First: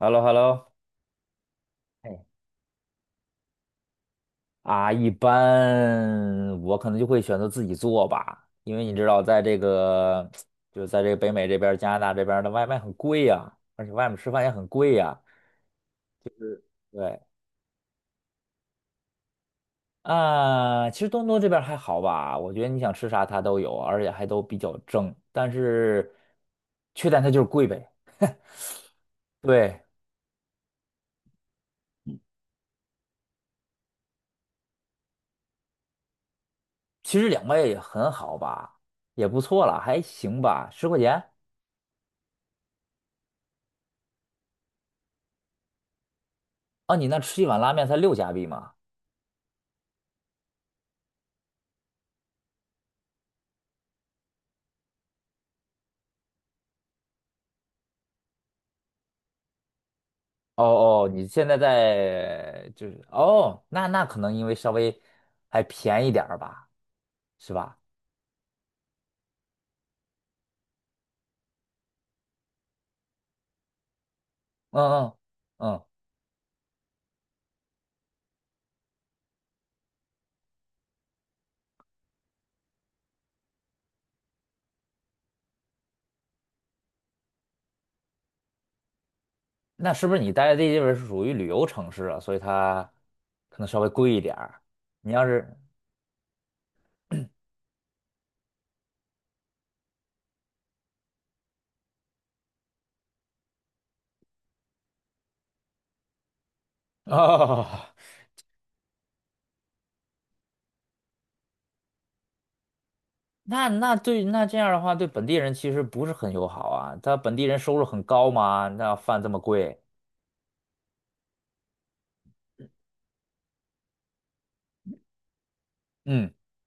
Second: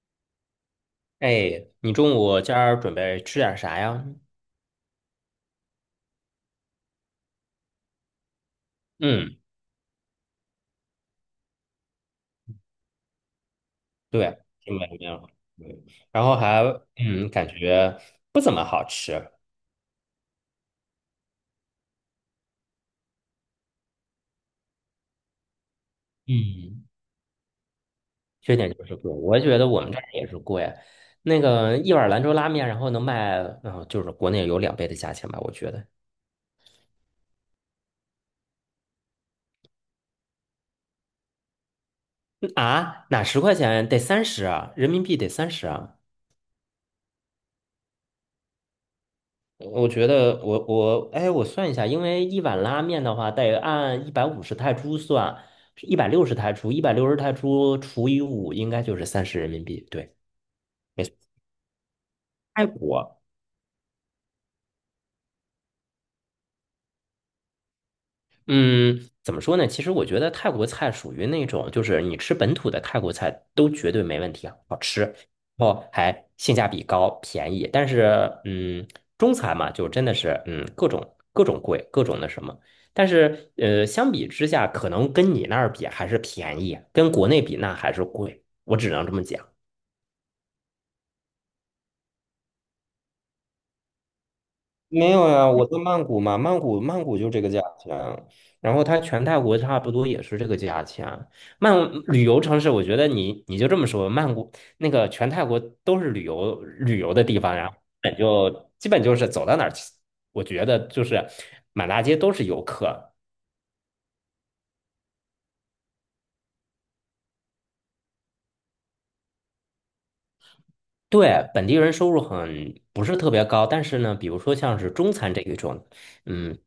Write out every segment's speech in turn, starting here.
h e l l o h e l l o 哎，你哎，中午今儿准备吃点啥呀？啊，一般我可能就会选择自己做吧，因为你知道，嗯，在这个北美这边儿加拿大这边儿的外卖很贵呀、而且外面吃对，饭也很挺没贵呀、面对，然后还对感觉不怎么好吃。啊，其实多伦多这边儿还好吧，我觉得你想吃啥它都有，而且还都比较正，但是嗯，缺点它就是贵呗。缺点就是贵，我觉得对，我们这儿也是贵。那个一碗兰州拉面，然后能卖，就是国内有两倍的价钱吧，我觉得。其实两位也很好吧，也不错了，还行吧，十块钱。哪10块钱得三十啊，人民币得三十啊。啊，你那吃一碗拉面才6加币吗？我觉得我算一下，因为一碗拉面的话，得按150泰铢算，一百六十泰铢，一百六十泰铢除以五，应该就是30人民币。对，哦没哦，错。你现在泰在就是国，哦，那可能因为稍微还便宜点儿吧，是吧？嗯，怎么说呢？其实我觉得泰国菜属于那种，就是你吃本土的泰国菜都绝对没问题啊，好嗯吃，嗯然后嗯，还性价比高，便宜。但是，中餐嘛，就真的是，各种各种贵，各种那什么。但是，相比之下，可能跟你那儿比还是便宜，跟国内比那还是贵。我只能这么讲。那是不是你待的这地方是属于旅游城市啊？所以它可能稍微贵一点儿。没你要有呀，是我在曼谷嘛，曼谷就这个价钱，然后它全泰国差不多也是这个价钱。曼旅游城市，我觉得你就这么说，曼谷那个全泰国都是旅游的地方，哦，然后基本就是走到哪儿，我觉得就是满大街都是游客。那这样的话，对本地人其实不是很友好啊。他本地人收入很高嘛，那饭这么贵，对，本地人收入很不是特别高，但是呢，比如说像是中餐这一种，嗯嗯，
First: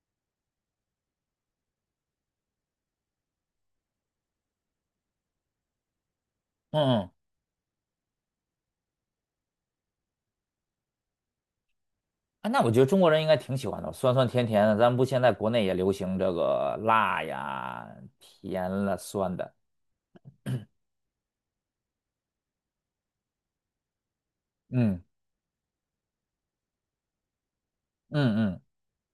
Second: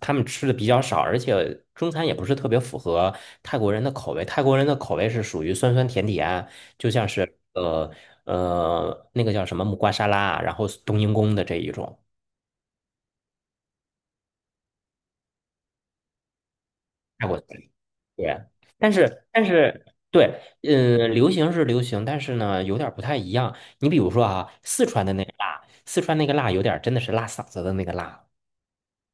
他们吃的比较少，而且中餐也不是特别符合泰国人的口味。泰国人的口味是属于酸酸甜甜，嗯就像嗯是那个叫什么木瓜沙拉，然后冬阴功的这一种啊，那我觉得中国人应该挺喜欢的，酸酸甜甜的。咱们不现在国内也流行这个辣泰国菜。呀、对，甜但了、是酸但的，是对，流行是流行，但是呢，有点儿不太一样。你比如说啊，四嗯川的那个辣，四川那个辣有点儿真的是辣嗓子的那个辣。嗯嗯，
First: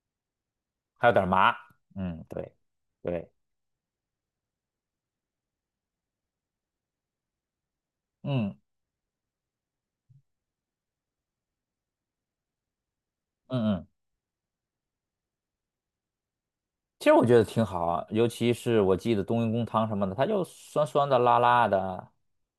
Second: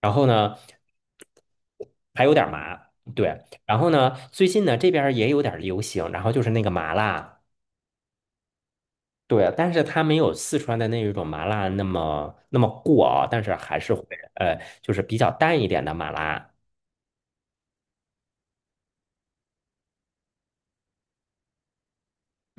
然后呢，还有点麻，嗯，还有点对麻，对，对。然后呢，最近呢这边儿也有点儿流行，然后就是那个麻辣，嗯对，但是它没有四川的那一种麻辣那么那么过啊，但是嗯还是嗯。会就是比较淡一点的麻辣。其实我觉得挺好啊，尤其是我记得冬阴功汤什么的，它就酸酸的、辣辣的，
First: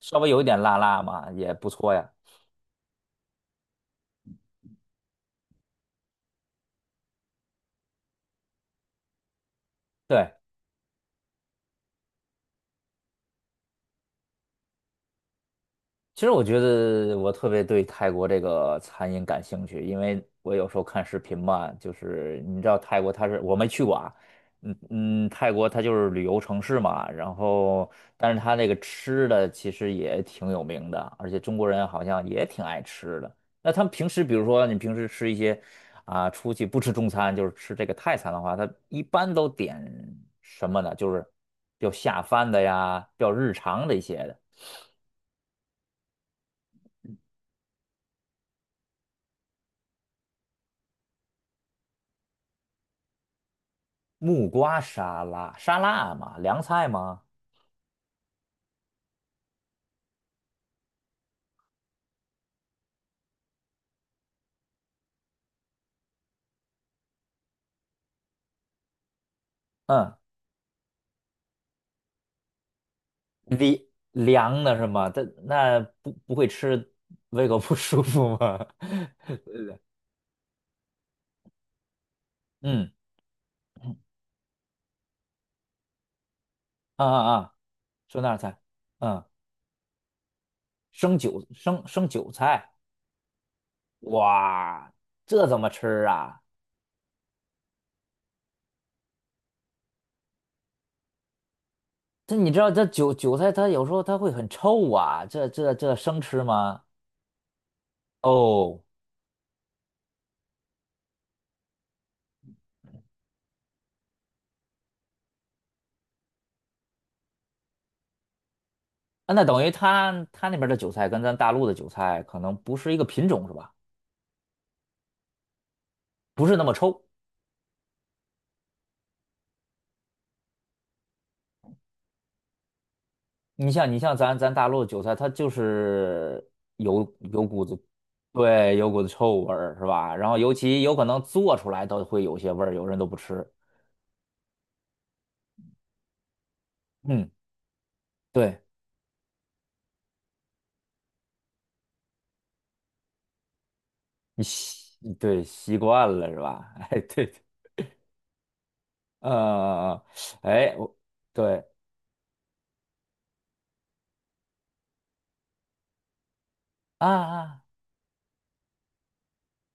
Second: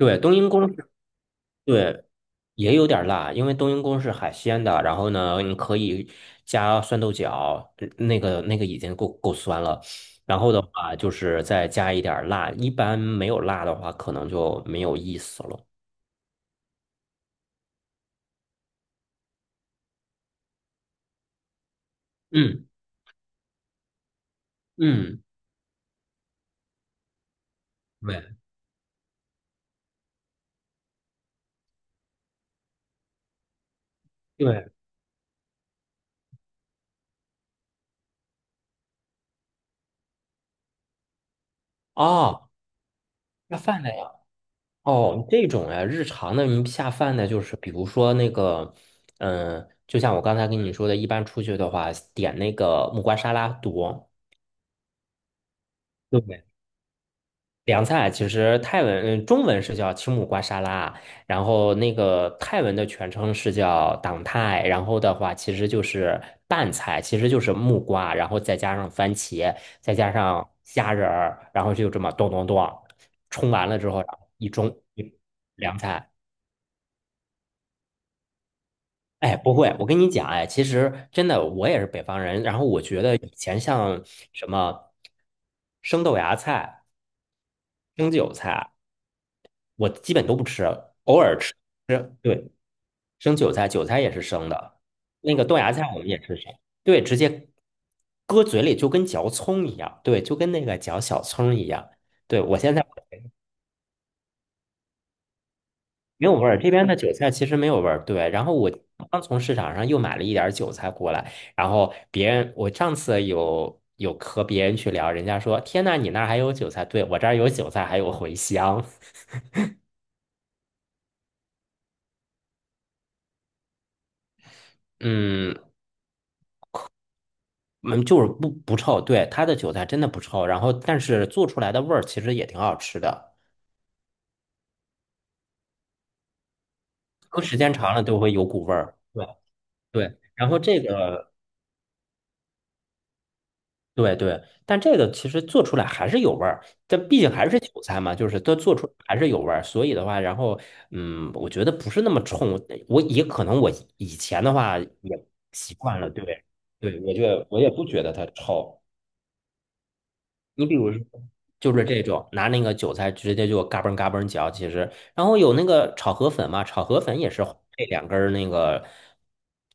稍微冬有一阴点功辣是辣嘛，也不错对，呀。也有点儿辣，因为冬阴功是海鲜的。然后呢，你可以加酸豆角，那个那个已经够酸了。对，然后的话，就是再加一点儿辣。一般没有辣的话，可能就没有意思了。其实我觉得我特别对泰国这个餐饮感兴趣，因为我有时候看视频嘛，就是你嗯知道泰国它是我没去过啊，嗯嗯，嗯，泰国它就是旅游城市嘛，然后但对是它那个吃的其实也挺有名的，而且中国人好像也挺爱吃的。那他们平时比如说对。你平时吃一些啊，出去不吃中餐，就是吃这个泰餐的话，他一般都点什么呢？就是比较下饭哦，的呀，比较日下饭常的的一呀。些的。哦，这种呀，日常的你下饭的，就是比如说那个，就像我刚才跟你说的，一般出去的话，点那个木瓜沙拉多。木瓜沙拉，沙拉对不嘛，对？凉菜嘛，凉菜其实泰文，中文是叫青木瓜沙拉，然后那个泰文的全称是叫党泰，然后的话其实就是拌菜，其实就是木瓜，然后再加上番茄，再加嗯，上虾仁儿，然后就这么咚咚咚冲完凉了之后，然后一凉盅的是吗？一这凉那菜。不会吃，胃口不舒服吗？哎，不会，我跟你讲，哎，其实真的我也是北方人，然 后我嗯，觉得以前像什么生豆芽菜、啊啊啊，生酸韭辣菜，菜。嗯，我基本都不吃，生偶尔韭吃。生生吃，韭对，菜，生韭菜，韭菜也是生的，哇，那个这豆怎么芽菜我吃们也是啊？生，对，直接搁嘴里就跟嚼葱一样，对，就跟那个嚼小葱一样。这对，你知我道现在这韭菜它有时候它会很臭啊，这生没有吃味儿，这吗？边的韭菜其实没有味儿。对，然后我哦，刚从市场上又买了一点儿韭菜过来，然后别人我上次有和别人去聊，人家说："天呐，你那儿还有韭菜？"对，我这儿有韭菜，还有茴香。啊那等于它它那边的韭菜跟咱大陆的韭菜可能不是一个品种是吧？嗯，不是那么臭。嗯，就是不臭，对，它的韭菜真的不臭，然后但是做出来的味儿其实也挺好吃的，你像你像咱咱大陆的韭菜，它就是有搁有时股间子，长了都会有股味对，有儿。股子对臭味儿，是吧？对，然后然尤后其这有可能个做出来都会有些味儿，有人都不吃。对对，但这个其实做出来还是有味儿，这毕嗯，竟还是韭菜嘛，就是它对，做出来还是有味儿，所以的话，然后我觉得不是那么冲，我也可能我以你前的话习也对习习惯惯了，了是对吧？对，哎，我觉对，得我也不觉得它臭。呃，嗯嗯你比哎，如我说。对就是这种，拿那个韭菜直接就嘎嘣嘎嘣嚼，其实，然后有那个炒河粉嘛，炒河啊粉也是啊，配两根儿那个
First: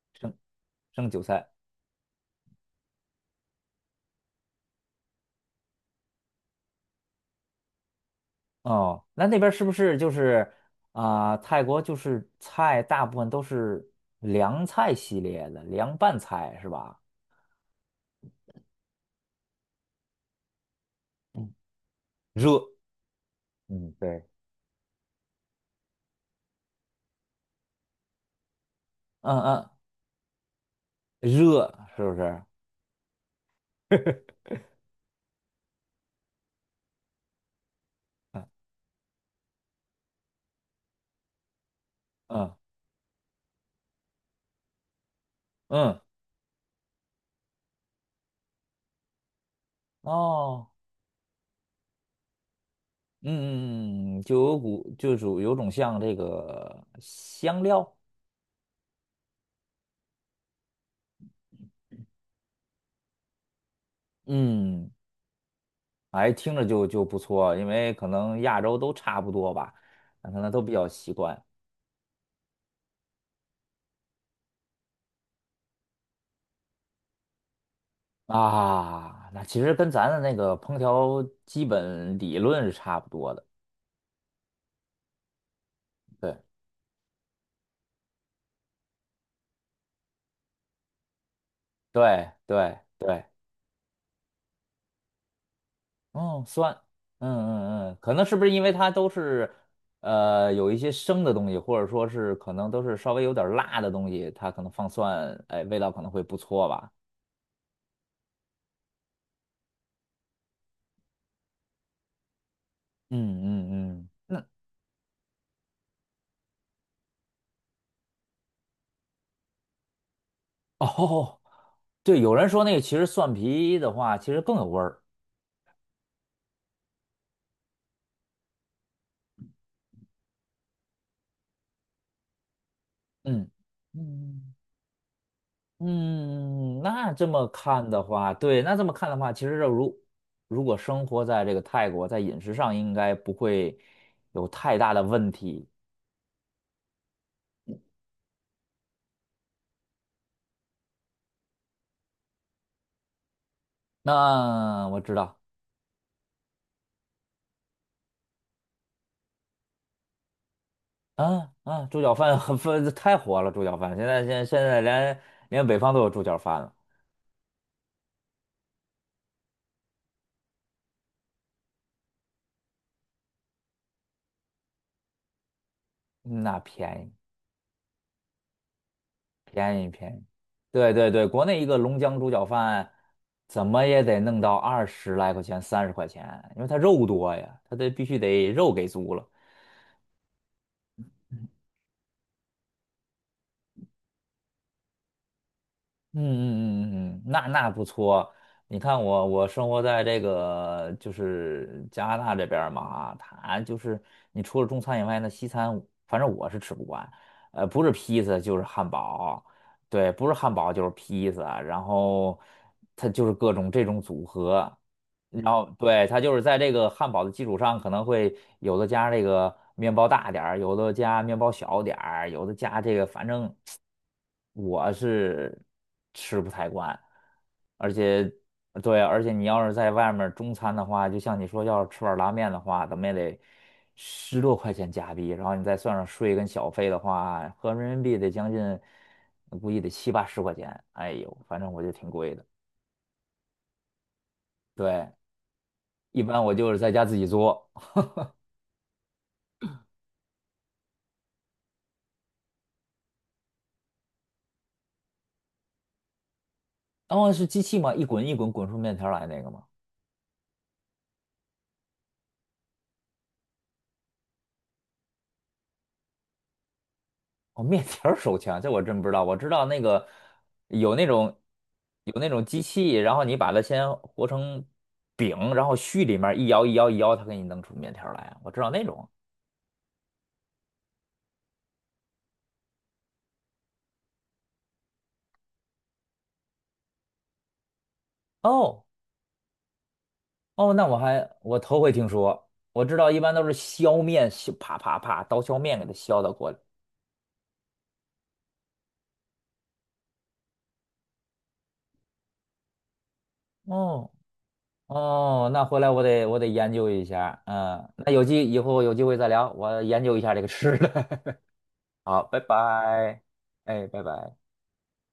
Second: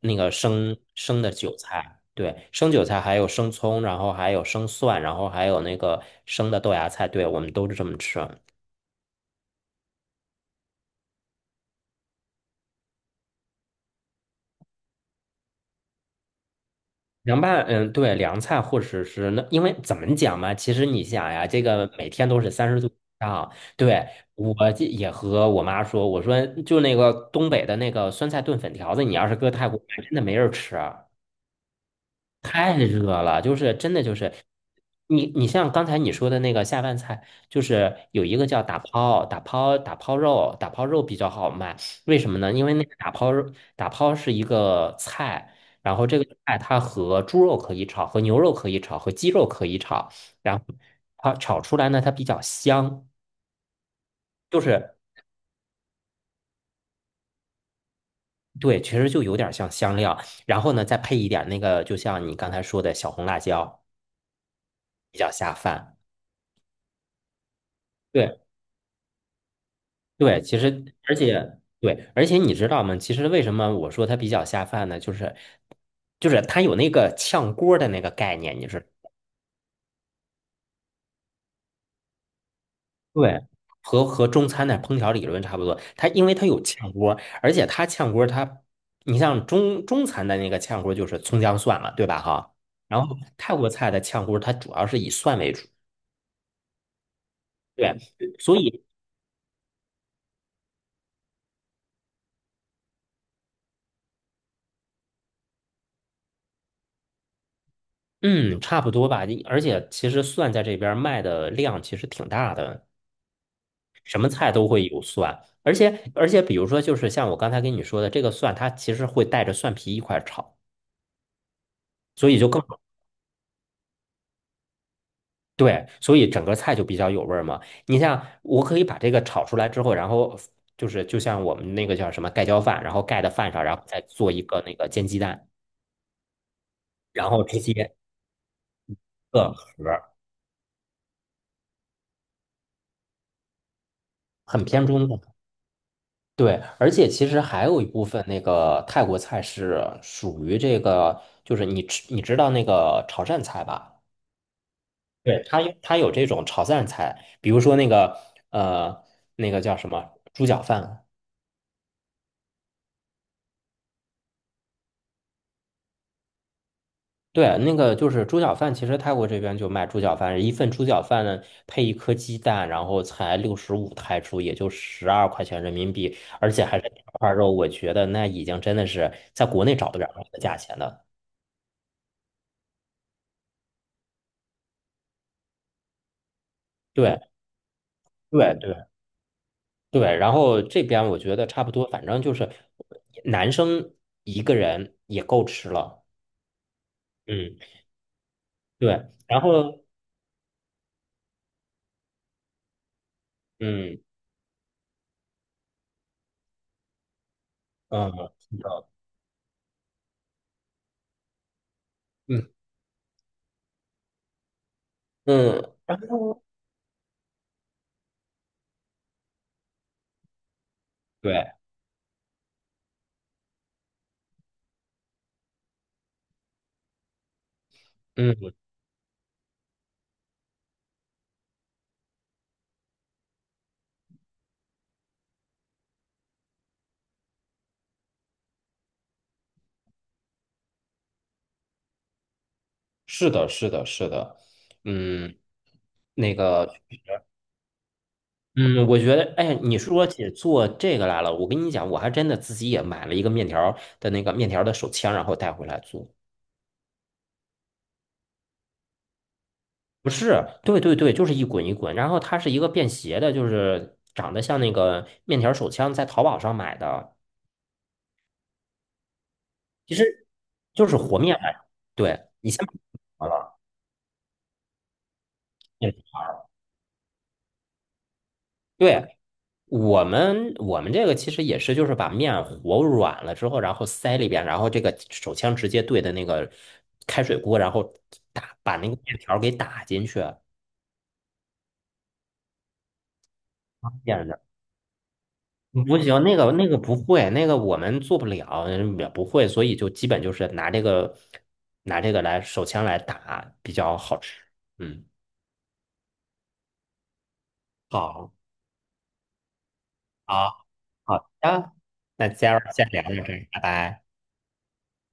那个生生生韭生的菜韭菜，对，生韭菜还有生葱，然后还有生蒜，然后还有那个生的豆芽菜，对，我们都是这么吃啊。哦，那那边儿是不是就是啊、泰国就是菜大部分都是凉菜系列的，凉拌菜是吧？凉拌，嗯，对，凉菜或者是那，因为怎么讲嘛，其实你想呀，嗯，这个每天都是热。30度以上，嗯，对，对。我这也和我妈说，我说就那个东北的那个酸菜炖粉条子，你要是嗯搁泰嗯，国买，真的没人吃啊。热是不是？太热了，就是真的就是你像刚才你说的那个下饭菜，就是有一个叫嗯打抛肉，打抛肉比较好卖，为什么呢？嗯因为那个打抛肉打抛是一个菜，然嗯后这个菜它和猪肉可以炒，和牛肉可以炒，和鸡肉可以炒，然后哦，它炒出来呢，它比较香，嗯嗯嗯，就有就股是就属有种像这个香料，对，其实就有点像香料，然后呢再配一点那个，就像你刚才说的小红辣椒，嗯，比较下饭。哎，听着就不错，因为可能对。亚洲都差不多吧，可对，能其都比实较习而惯且对，而且你知道吗？其实为什么我说它比较下饭呢？就是它有那个炝锅儿的那个概念，你是啊。那其实跟咱的那个烹调基本理论是差不多对，的，和中餐的烹调理论差不多。它因为它对有炝锅儿，而且它炝锅儿它，你像中餐的那个炝锅儿就是葱姜蒜了，对吧？对哈，对然后对泰国菜的炝锅儿它主要是以蒜为主，哦，酸，嗯嗯嗯，对，可能是不是所因为以它都是，呃，有一些生的东西，或者说是可能都是稍微有点儿辣的东西，它可能放蒜，哎，味道可能会不错吧。嗯，差不多吧。而且其实蒜在这边儿卖的量其实挺大的。嗯嗯嗯，什么那菜都会有蒜，而且，比如说，就是像我刚才跟你说的，这个蒜它其实会带着蒜皮一块儿炒，哦，对，所有以就人更说那个其实蒜皮的话，其实更有味儿。对，所以整个菜就比较有味儿嘛。你像我可以把这个炒出来之后，然后就是就像我们那个叫什么盖浇饭，然后盖的嗯饭上，然后再做一嗯个那个煎鸡蛋，嗯，那这然后么直看接的话，对，那这么看的话，其个实盒如儿，如果生活在这个泰国，在饮食上应该不会有很太偏大的中问的。题。对，而且其实还有一部分那个泰国菜是属于这个，就是你吃你知道那个潮汕菜吧？那我知道对，它有它有这种炒汕菜，比如说那个呃那个叫什么猪脚饭，啊啊，猪脚饭很分太火了，猪脚饭现在连北方都有猪脚饭了，对，那个就是猪脚饭，其实泰国这边就卖猪脚饭，一份猪脚饭呢配一颗鸡蛋，然后才65泰铢，也就12块钱人民币，嗯而那且还是两便宜块肉，我觉得那已经真的是在国内便宜找不了便宜，这个价钱对的。对对，国内一个龙江猪脚饭怎么也得弄到20来块钱30块钱，因为它肉对多呀，它得必须得对肉对给足了。对，然后这边我觉得差不多，反正就是男生一个人也够吃了，嗯嗯嗯嗯，嗯，那嗯，那不错。你看对，我，然我生活后在这个就是加拿大这边儿嘛，它就嗯。是你除了中餐以外呢，西餐反正我是吃不惯，呃，不是嗯，披嗯萨就是汉堡，对，不是汉堡就是披萨，然后嗯，它就是各种这种组合，然后嗯，然对，它就是后在这个汉堡的基础上，可能会有的加这个面包大点儿，有的加面包对，小点儿，有的加这个，反正我是吃不太惯。而且，嗯，对，而且你要是在外面儿中餐的话，就像你说，要是吃碗拉面的话，怎么也得10多块钱加币，然后你再算上税跟小费的话，合人民币得将近，估计得七八十块钱。哎呦，反正我觉得挺贵的。是的，是的，是的，对，嗯，一那般我个，就是在家自己做。嗯，我觉得，哎，你说起做这个来了，我跟你讲，我还真的自己也买了一个面条儿的那个面条儿的手枪，然后带回来做。哦，是机器吗？一滚一滚滚出面条儿来那个吗？不是，对对对，就是一滚一滚，然后它是一个便携的，就是长得像那个面条手枪，在淘宝上买的，哦，面条儿手枪，这我真不知道。我知道那其个实就有是那和面种来着有对，那种机器，然后好你把了，它先和成饼，然后嗯，虚里面儿一摇一摇一摇，它给你弄出面条儿来啊。我知道那种。对，我们这个其实也是，就是把面和软了之后，然后塞里边，然后这个手枪直接对的那个开水锅，然后打把哦那个面条儿给打进去啊，哦，那我还头回听说。我知道一般都是削这样面，的。削啪啪啪刀削面给它不削行，到那过个来。那个不会，那个我们做不了，也不会，所以就基本就是拿这个来手枪来打比较哦好吃。嗯，哦，那回来我得研究一下。嗯，那好，以后有机会再聊，我研究一下这个好，吃好的。的，好，那拜今儿先聊到拜，这儿，拜哎，拜。拜拜。